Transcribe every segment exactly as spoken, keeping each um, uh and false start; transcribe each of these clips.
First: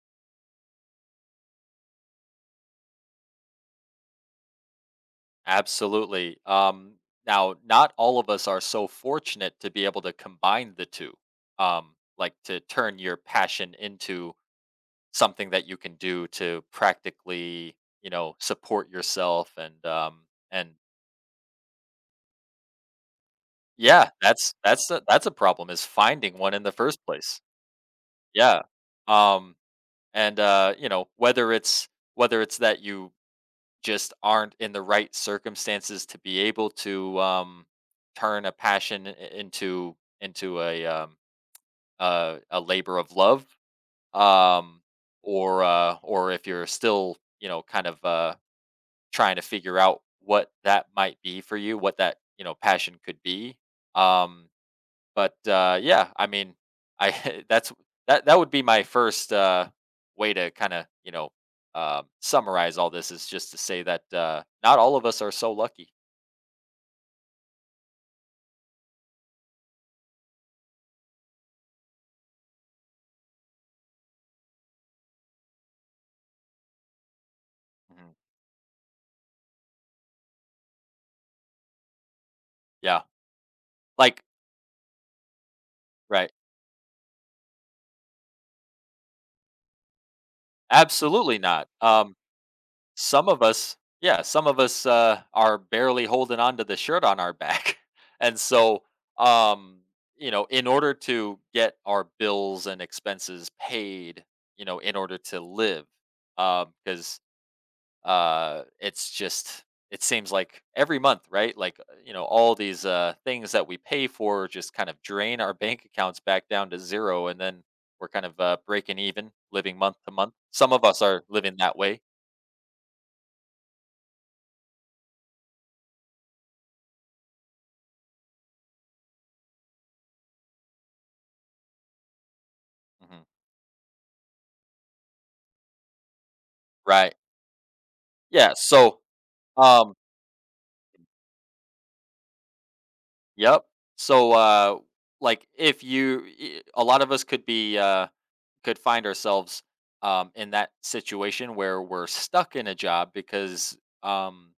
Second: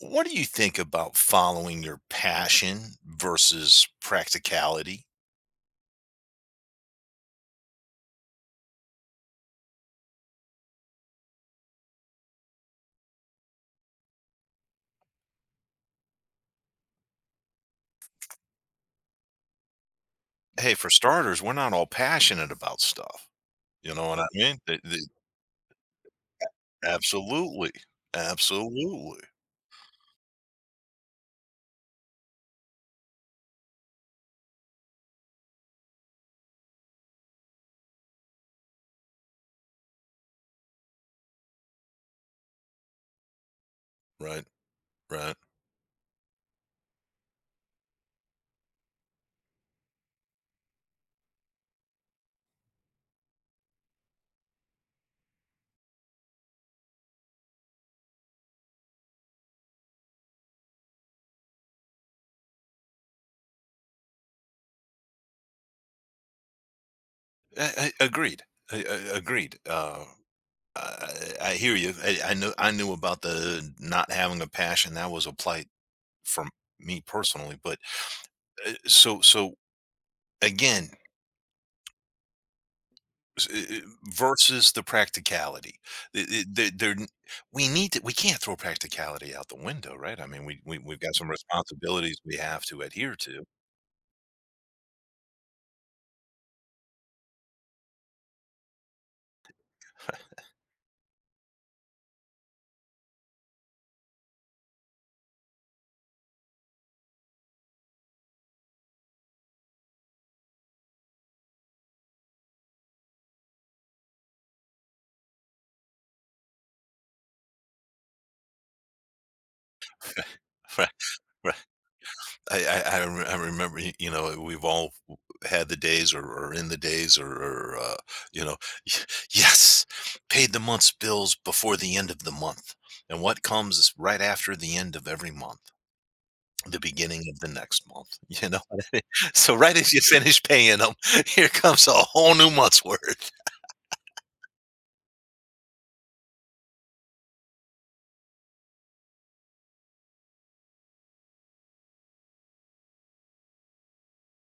What do you think about following your passion versus practicality? Absolutely. Um, now, not all of us are so fortunate to be able to combine the two, um, like to turn your passion into something that you can do to practically, you know, support yourself and um, and Hey, for starters, we're not all passionate about stuff. You know yeah, what I that's mean? The- that's a, the- that's a problem is finding one in the first place. absolutely, Yeah, absolutely, um, and uh, you know whether it's whether it's that you just aren't in the right circumstances to be able to um, turn a passion i- into into a um, a, a labor of love, right, um, right. or uh, or if you're still you know kind of uh, trying to figure out what that might be for you, what that you know passion could be. Um, but, uh, yeah, I mean, I that's that that would be my first, uh, way to kinda, you know, um, summarize all this is just to say that, uh, not all of us are so lucky. I, I, agreed. I, I, agreed. Uh, I, I hear you. I, I knew I knew about the not having a passion. That was a plight for me personally. But Mhm. uh, so so again, Yeah, S- i- i- like versus the practicality. The- right. the- the- there n- we need to, we can't throw practicality out the window, right? I mean, we, we we've got some Absolutely not. Um, responsibilities we have to adhere some of to. us yeah, some of us, uh, are barely holding on to the shirt on our back. And so, um, you know, in order to get our bills and expenses paid, you know, in order to live, because. Uh, it's just it seems like every month, right? Like uh, you know, all these uh, things that we pay for just kind of drain our bank accounts back down to zero, and then we're kind of uh, breaking even, living month to month. Some of Right, us are right. living that way. I I, I, rem- I remember, y- you know, we've all w- had the days, or, or in the days, or, or uh, you know, yes, paid the month's bills before the end of the month, and Mhm. what comes right after the end of every month, the Right? beginning of the next month. You Yeah. know, So, so right as um, you finish paying them, here comes a whole new month's worth. yep. So, uh, like, if you, I- a lot of us could be uh, could find ourselves um, in that situation where we're stuck in a job because um,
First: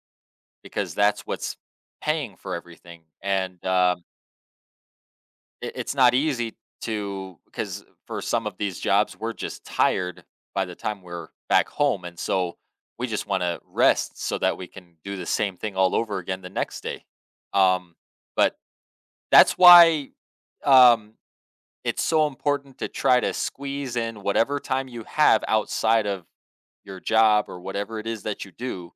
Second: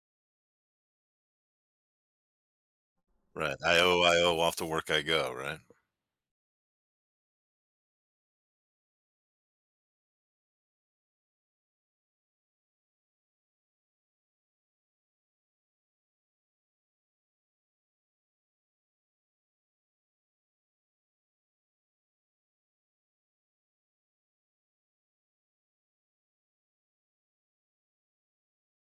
because that's what's paying for everything. Right. And I owe, um, I owe off the work I go, right? it, it's not easy to because for some of these jobs, we're just tired by the time we're back home, and so we just want to rest so that we can do the same thing all over again the next day. Um, but that's why um, it's so important to try to squeeze in whatever time you have outside of your job or whatever it is that you do,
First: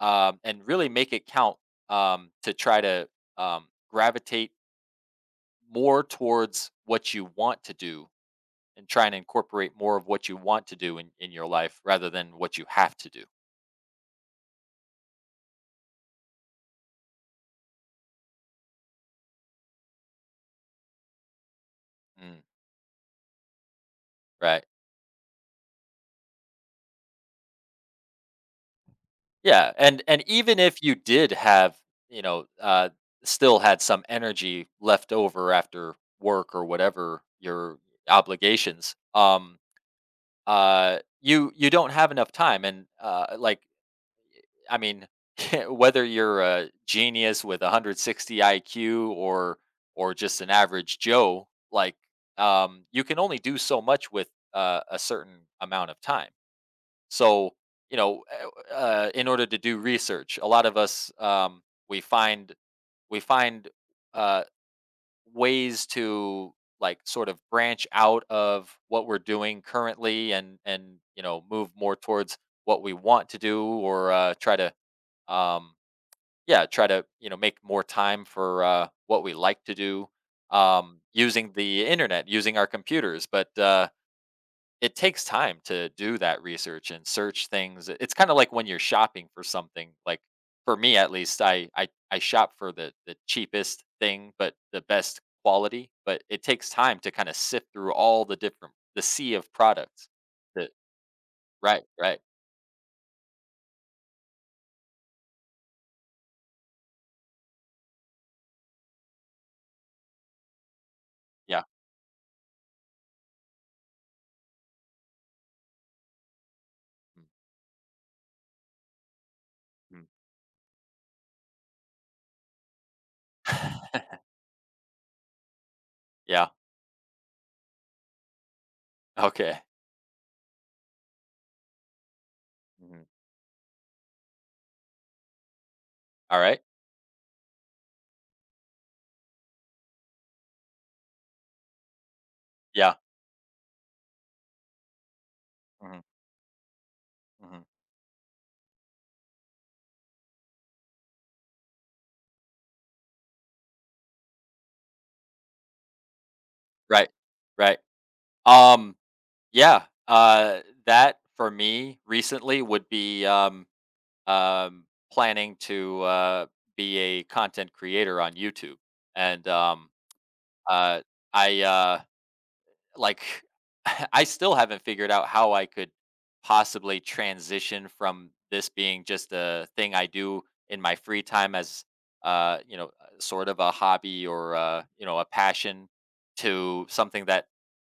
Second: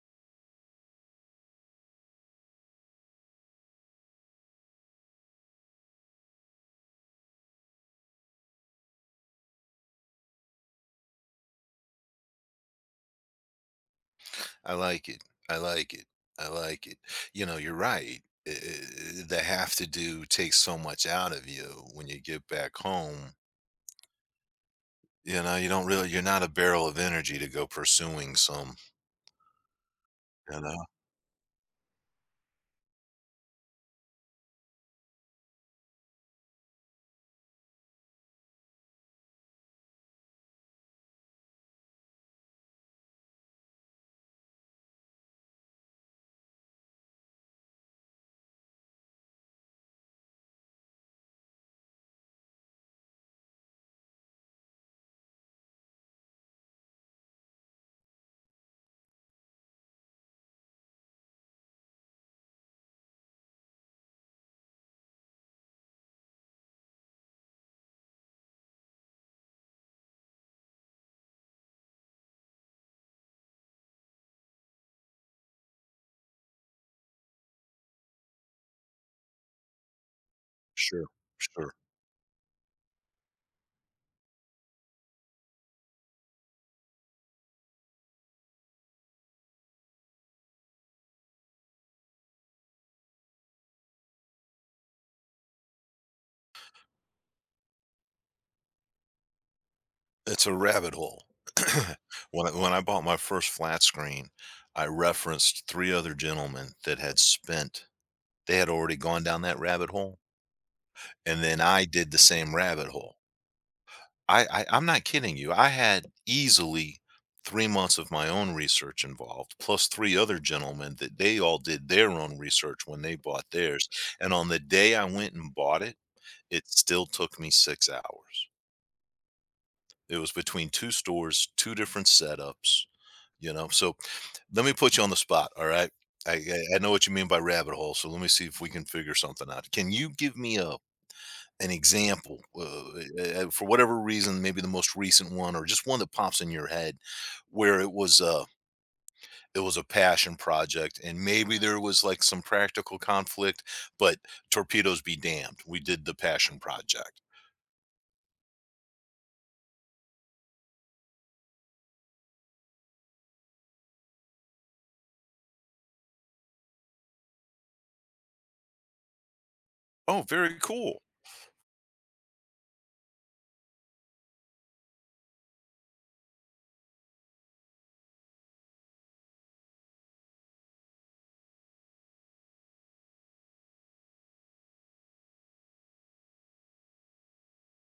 um, and really make it count, um, to try to um, gravitate more towards what you want to do and try and incorporate more of what you want to do in, in your life rather than what you have to do. I like it. I like it. I like it. You know, you're right. Uh, The have to do takes so much out of you when you Mm, get back home. right. You know, you don't really, you're not a barrel of energy to go pursuing some, Yeah, and and even you if know? you did have you know uh, still had some energy left over after work or whatever your obligations um uh you you don't have enough time and uh like I mean, whether you're a genius with one hundred sixty I Q or or just an average Joe, like um, you can only do so much with uh, a certain amount of time. So you know, uh, uh, in order to do research, a lot of us, um, we find we find uh, ways to like sort of branch out of what we're doing currently and and you know move more towards what we want to do or uh, try to, um, yeah try to you know make more time for uh, what we like to do, um, Sure. using Sure. the internet using our computers but uh, it takes time to do that research and search things. It's kind of like when you're shopping for something like for me at least i i, I shop for the, the cheapest thing but the best quality, but it takes time to kind of sift through all the different the sea of products It's a that, rabbit hole. right right. When, I, when I bought my first flat screen, I referenced three other gentlemen that had spent. They had already gone down that rabbit hole, and then Yeah. I did the same rabbit hole. I, I I'm not kidding you. I had easily three months of my own research involved, plus Mhm. three other gentlemen that they all did their own research when they bought theirs. And on the day I went and bought it, yeah it still took me six hours. okay. It was between two stores, two different setups. Mhm. You know, so let me put you on the spot. All right. I, All right. I I know what you mean by rabbit hole. So let me see if we can figure something out. Can you give me a An example, uh, Yeah. eh, eh, for whatever reason, maybe the most recent one or just one Mhm. that pops in your head Mhm. where it was a it was a passion project and maybe there was like some practical conflict, but torpedoes be damned. We did the passion Right. project. Right. Um, yeah, uh, that for me recently would be, um, um, planning to, uh, be a content creator on YouTube, and, um, Oh, very uh, cool. I, uh like I still haven't figured out how I could possibly transition from this being just a thing I do in my free time as uh you know uh, sort of a hobby or uh you know a passion to something that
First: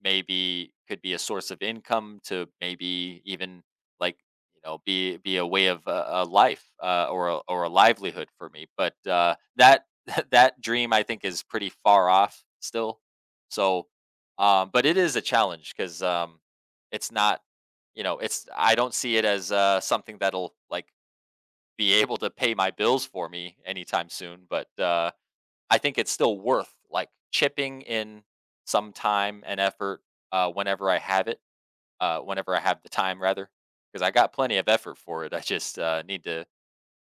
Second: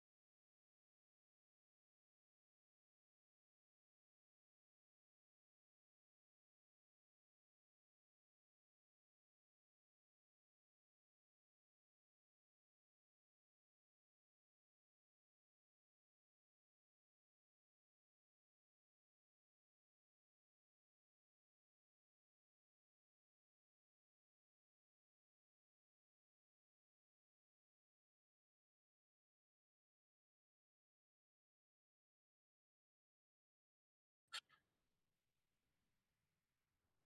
maybe could be a source of income to maybe even like you know be be a way of uh, a life uh, or a, or a livelihood for me but uh that that dream I think is pretty far off still. So um, but it is a challenge because um, it's not, you know, it's I don't see it as uh, something that'll like be able to pay my bills for me anytime soon. But uh, I think it's still worth like chipping in some time and effort, uh, whenever I have it, uh, whenever I have the time rather, because I got plenty of effort for it. I just uh, need to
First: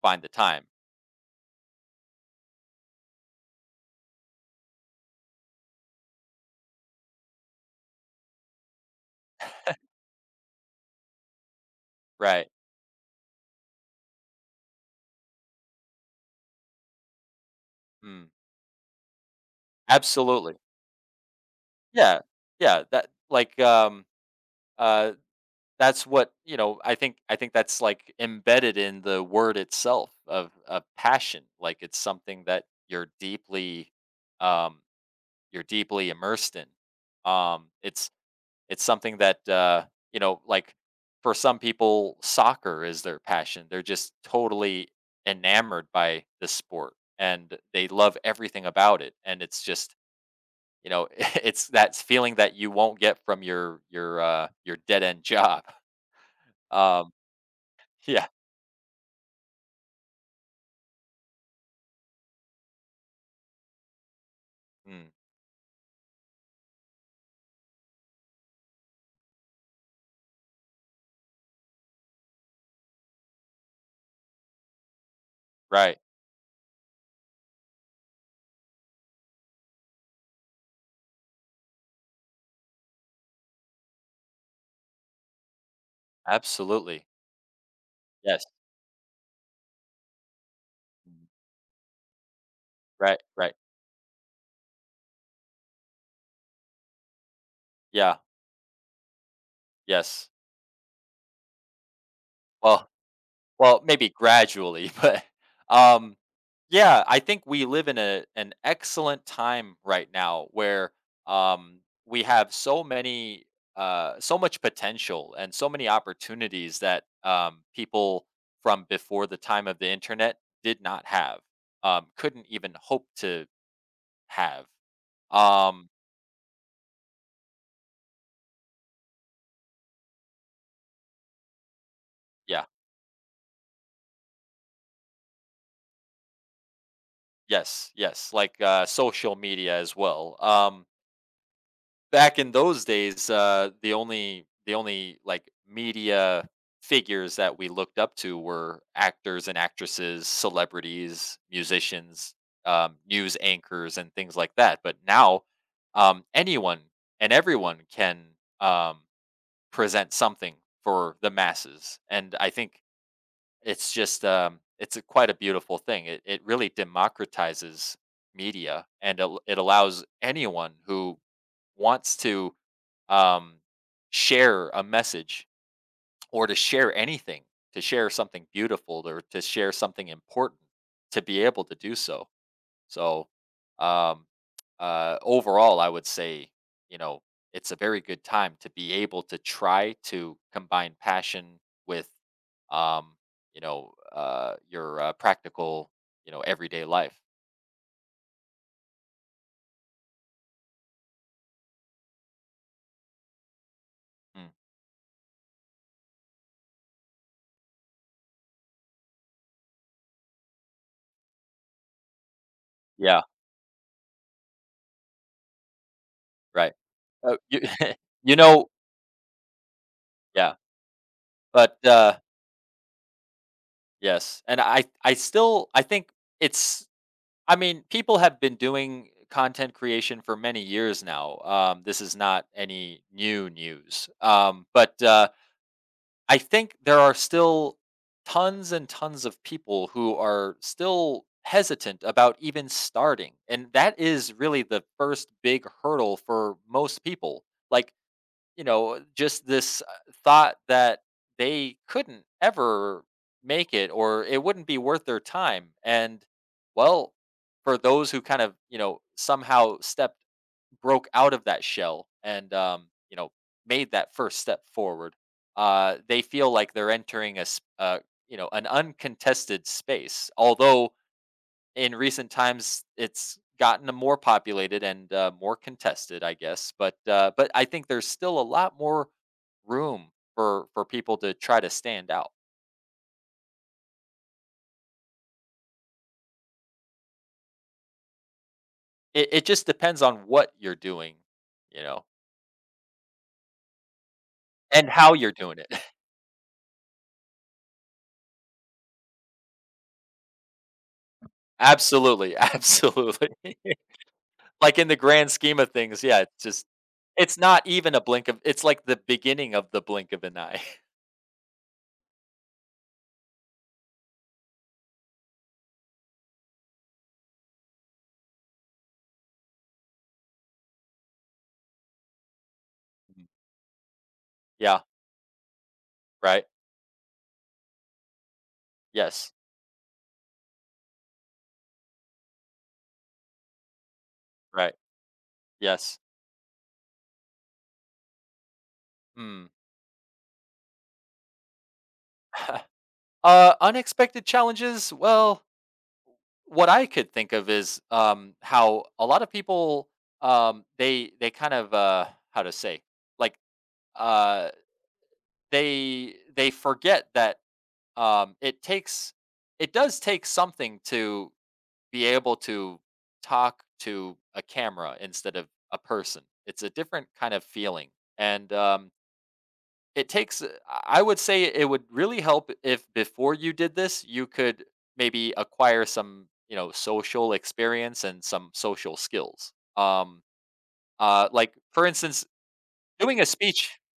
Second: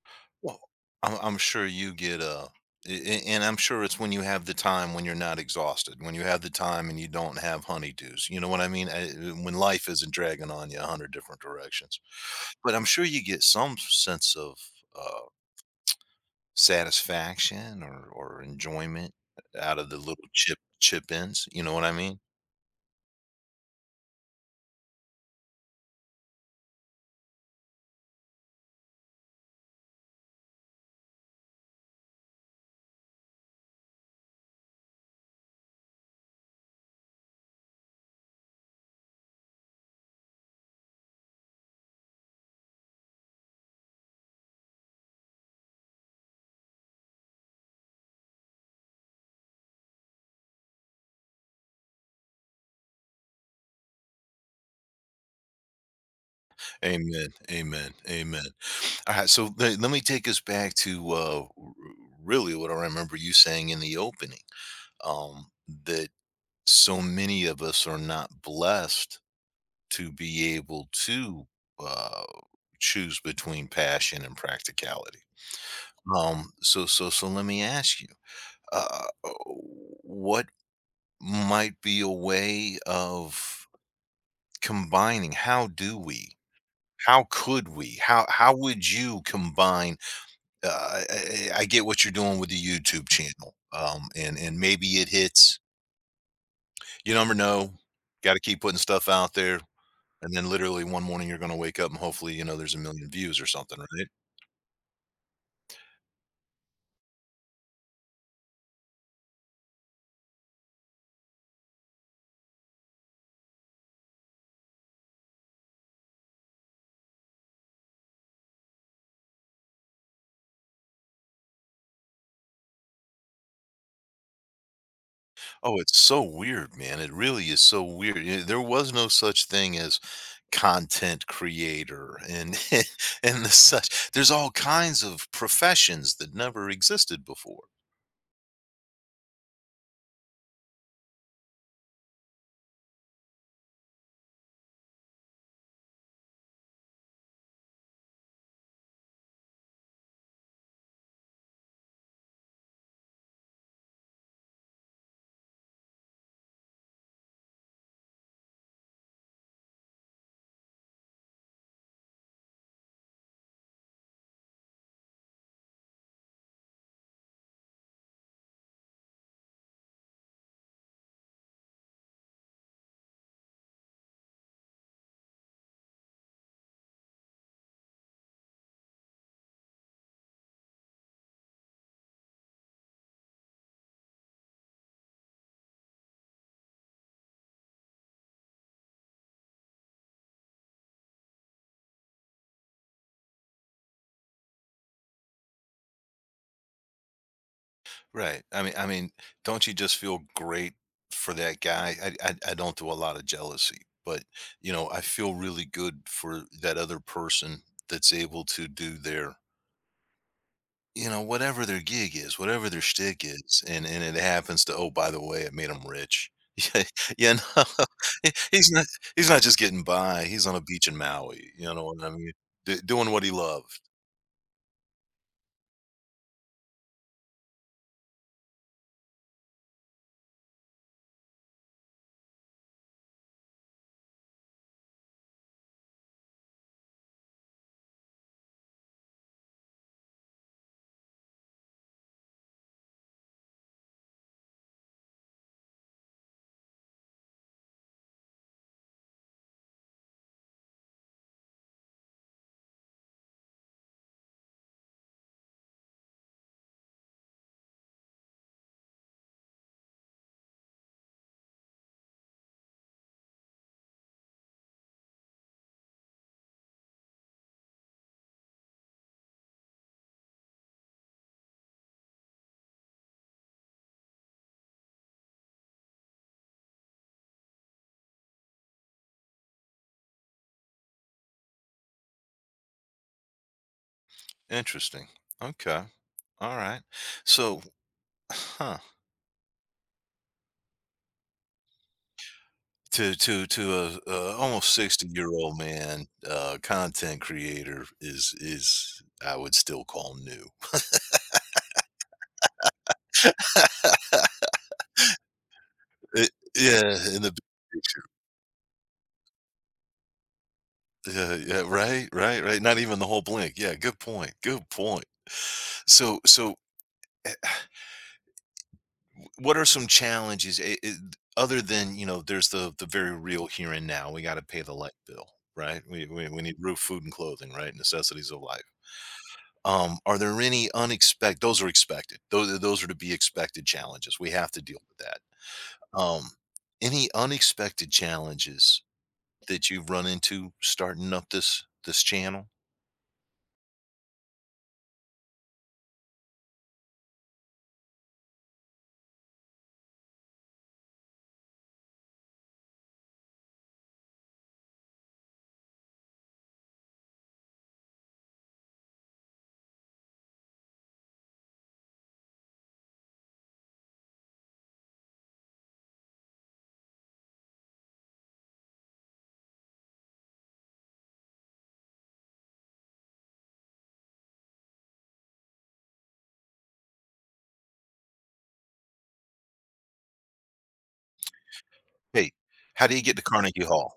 find the Well, time. I'm, I'm sure you get uh, a, and I'm sure it's when you have the time when you're not exhausted, when you have the time and you don't have honeydews. You know what I mean? I, uh, when life isn't dragging on you a hundred different directions. Right. But I'm sure you get some sense of uh, satisfaction or Mm, or enjoyment out of the little absolutely. chip chip ins. You know what I mean? Yeah. Yeah. That like um, uh, that's what, you know, I think I think that's, like, embedded in the word itself of a passion, like, it's something that you're deeply, um you're deeply immersed in. Um, it's it's something that, uh, you know, like, for some people, soccer is their passion. They're just totally enamored by the sport, and they love everything about it, and it's just, you know, it's that feeling that you won't get from your your, uh, your dead-end job. Um, Amen. Amen. yeah. Amen. All right, so le- let me take us back to uh, r- really what I remember you saying in the opening. Mm, Um, that so many of us are not blessed to be able to uh, choose between passion and practicality. right. Um, so, so, so, let me ask you, uh, what might be a way of combining? How do we? Absolutely. How could we? How Yes. how would you combine? Uh, I, Mhm. I I get what you're doing with the YouTube Right, channel, right. um, and and maybe it hits. You never know. Yeah, Got to keep putting stuff out there. yes. And then literally one morning you're gonna wake up and hopefully, you know, there's a Well, million views or something, well, right? maybe gradually, but, um, yeah, I think we live in a an excellent time right now where, um, we have so many, uh so much potential and so many opportunities that, um, people from before the time of the internet did not have, um, couldn't even hope to have. Oh, Um, it's so weird, man. It really is so weird. Yeah, there was no such thing as content creator and yeah. and the such. There's all kinds of professions that never existed before. Yes, yes, like, uh, social media as well. Um, back in those days, uh, the only the only, like, media figures that we looked up to were actors and actresses, celebrities, musicians, um, news anchors, and things like that, but now, um, anyone and everyone can, um, present something for the masses, and I think it's just, um, it's a quite a beautiful thing. It it really democratizes media, and al it allows anyone who wants to, um, share a message or to share anything, to share something beautiful or to share something important to be able to do so. So, um, uh, overall, I would say, you know, it's a very good time to be able to try to combine passion with, um, you know, uh, your uh, practical, you know, everyday life. Right. I mean I mean, don't you just feel great for that guy? I I, I don't do a lot of jealousy, but Mm. you know, I feel really good for that other person that's able to do their, you know, whatever their gig is, whatever their Yeah, shtick is, and and it happens to, oh, by the way, it made him rich. right. Yeah, you Uh, you, know, he- you know, he's not he's not just getting by. He's on yeah, a beach in Maui. You but know what I uh, mean? D- doing what he loved. yes, and I, I still, I think it's I mean, people have been doing content creation for many years now. Um, this is not any new news. Um, but uh, I think there are still tons and tons of people who are still hesitant about even starting. And that is really the first big hurdle for most people. Like, you know, just this uh, thought that they couldn't ever make it or it wouldn't be worth their time. And well, for those who kind of, you know, somehow stepped, broke out of that shell and, um, you know, made that first step forward, uh, they feel like they're entering a, s- uh, you know, an uncontested space. Although in recent times it's gotten more populated and uh, more contested, I guess. But uh, but I think there's still a lot more room for for people to try to stand out. Interesting. Okay. All right. So, huh? It, it just depends on what you're doing, you know, To to to a, a Almost and sixty how year you're old doing it. man, uh, content creator is is I would still call new. Absolutely, absolutely. Like in the grand scheme of things, yeah, It, it's just yeah, in the it's not even a blink of it's like the beginning of the blink of an eye. Yeah, yeah, right, right, right. Not even the whole blink. Yeah, good point. Good point. So, so eh, eh, what are some challenges eh, eh, other than, you know, there's the the very Mhm. real here and now. We got to pay the Yeah, light bill, right? We, we we right. need roof, food, and clothing, right? Necessities of life. Yes, Um, are there any unexpected? Those are expected. Those are- those are to be expected challenges. We have to right. deal with that. Yes. Um, any unexpected challenges Hmm. that you've run into starting up this this channel? Uh, unexpected challenges. Well, what I could think of is um, how a lot of people, um, they they kind of uh, how to say like uh, they they forget that um, it takes it does take something to be able to talk to a camera instead of a person. It's a different kind of feeling, and um, it takes, uh, I would say it would really help if before you did this, you could maybe acquire some, you know, social experience and some social skills. Um, uh, like for instance, Hey, how do you get doing to a Carnegie speech. Hall?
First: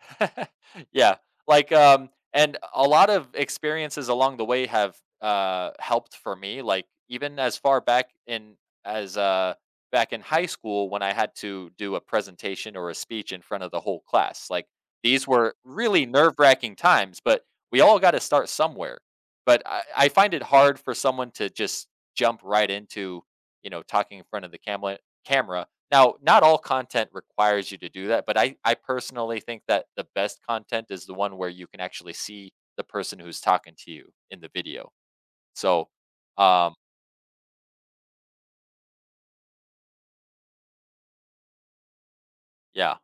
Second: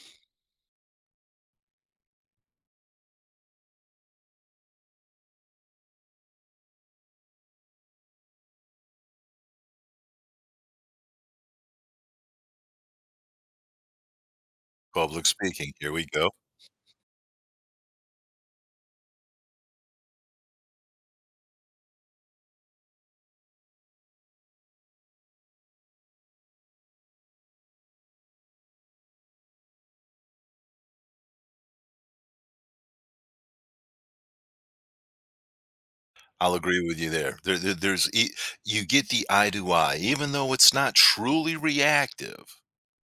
Yeah, like um, and a lot of experiences along the way have uh helped for me. Like even as far back in as uh back in high school when I had to do a presentation or a speech in front of the whole class. Like Public these were speaking. Here really we go. nerve wracking times, but we all got to start somewhere. But I, I find it hard for someone to just jump right into you know talking in front of the camera camera now, not all content requires you to do that, but I I personally think that the best content is the one where you can actually see the person who's talking to you in the video. So, I'll um, agree with you there. There, there there's e You get the eye to eye, even though it's not truly reactive, yeah,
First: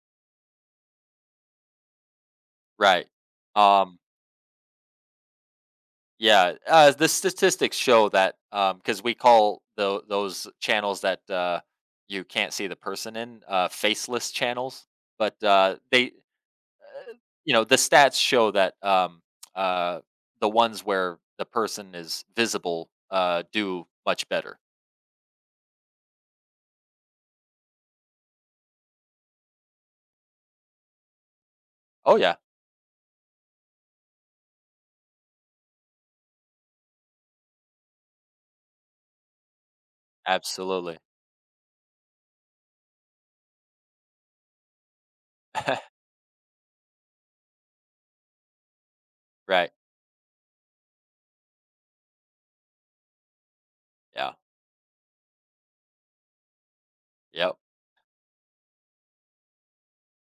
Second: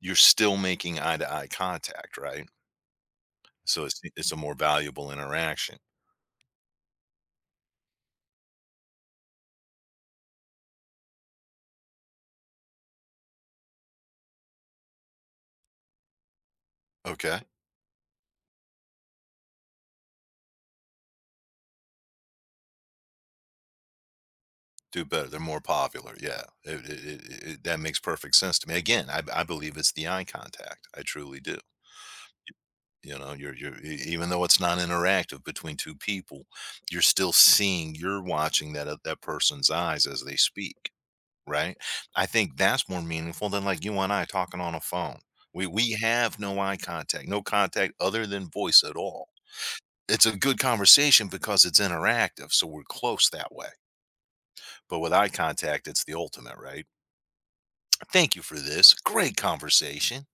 you're still making eye to eye contact, right? right. So Um, it's it's a more valuable interaction. yeah, uh, the statistics show that um, because we call tho- those channels that uh, you can't see the person in, uh, faceless channels, but uh, they Okay. you know, the stats show that um, uh, the ones where the person is visible uh, do much better. Do better. They're more popular. Yeah. It, it, it, it, that makes perfect sense to me. Again, I, I believe it's the eye contact. I truly do. Oh yeah, You know you're you're e- even though it's not interactive between two people, you're still seeing, you're watching that uh, that person's eyes as they speak, absolutely. right? I think that's more meaningful than like you and I talking on a phone. We we have no eye contact, no contact other than voice at all. Right. It's a good conversation because it's interactive, so we're close that way, Yeah. but with eye contact it's the ultimate, right? Yep. Thank you for this great conversation.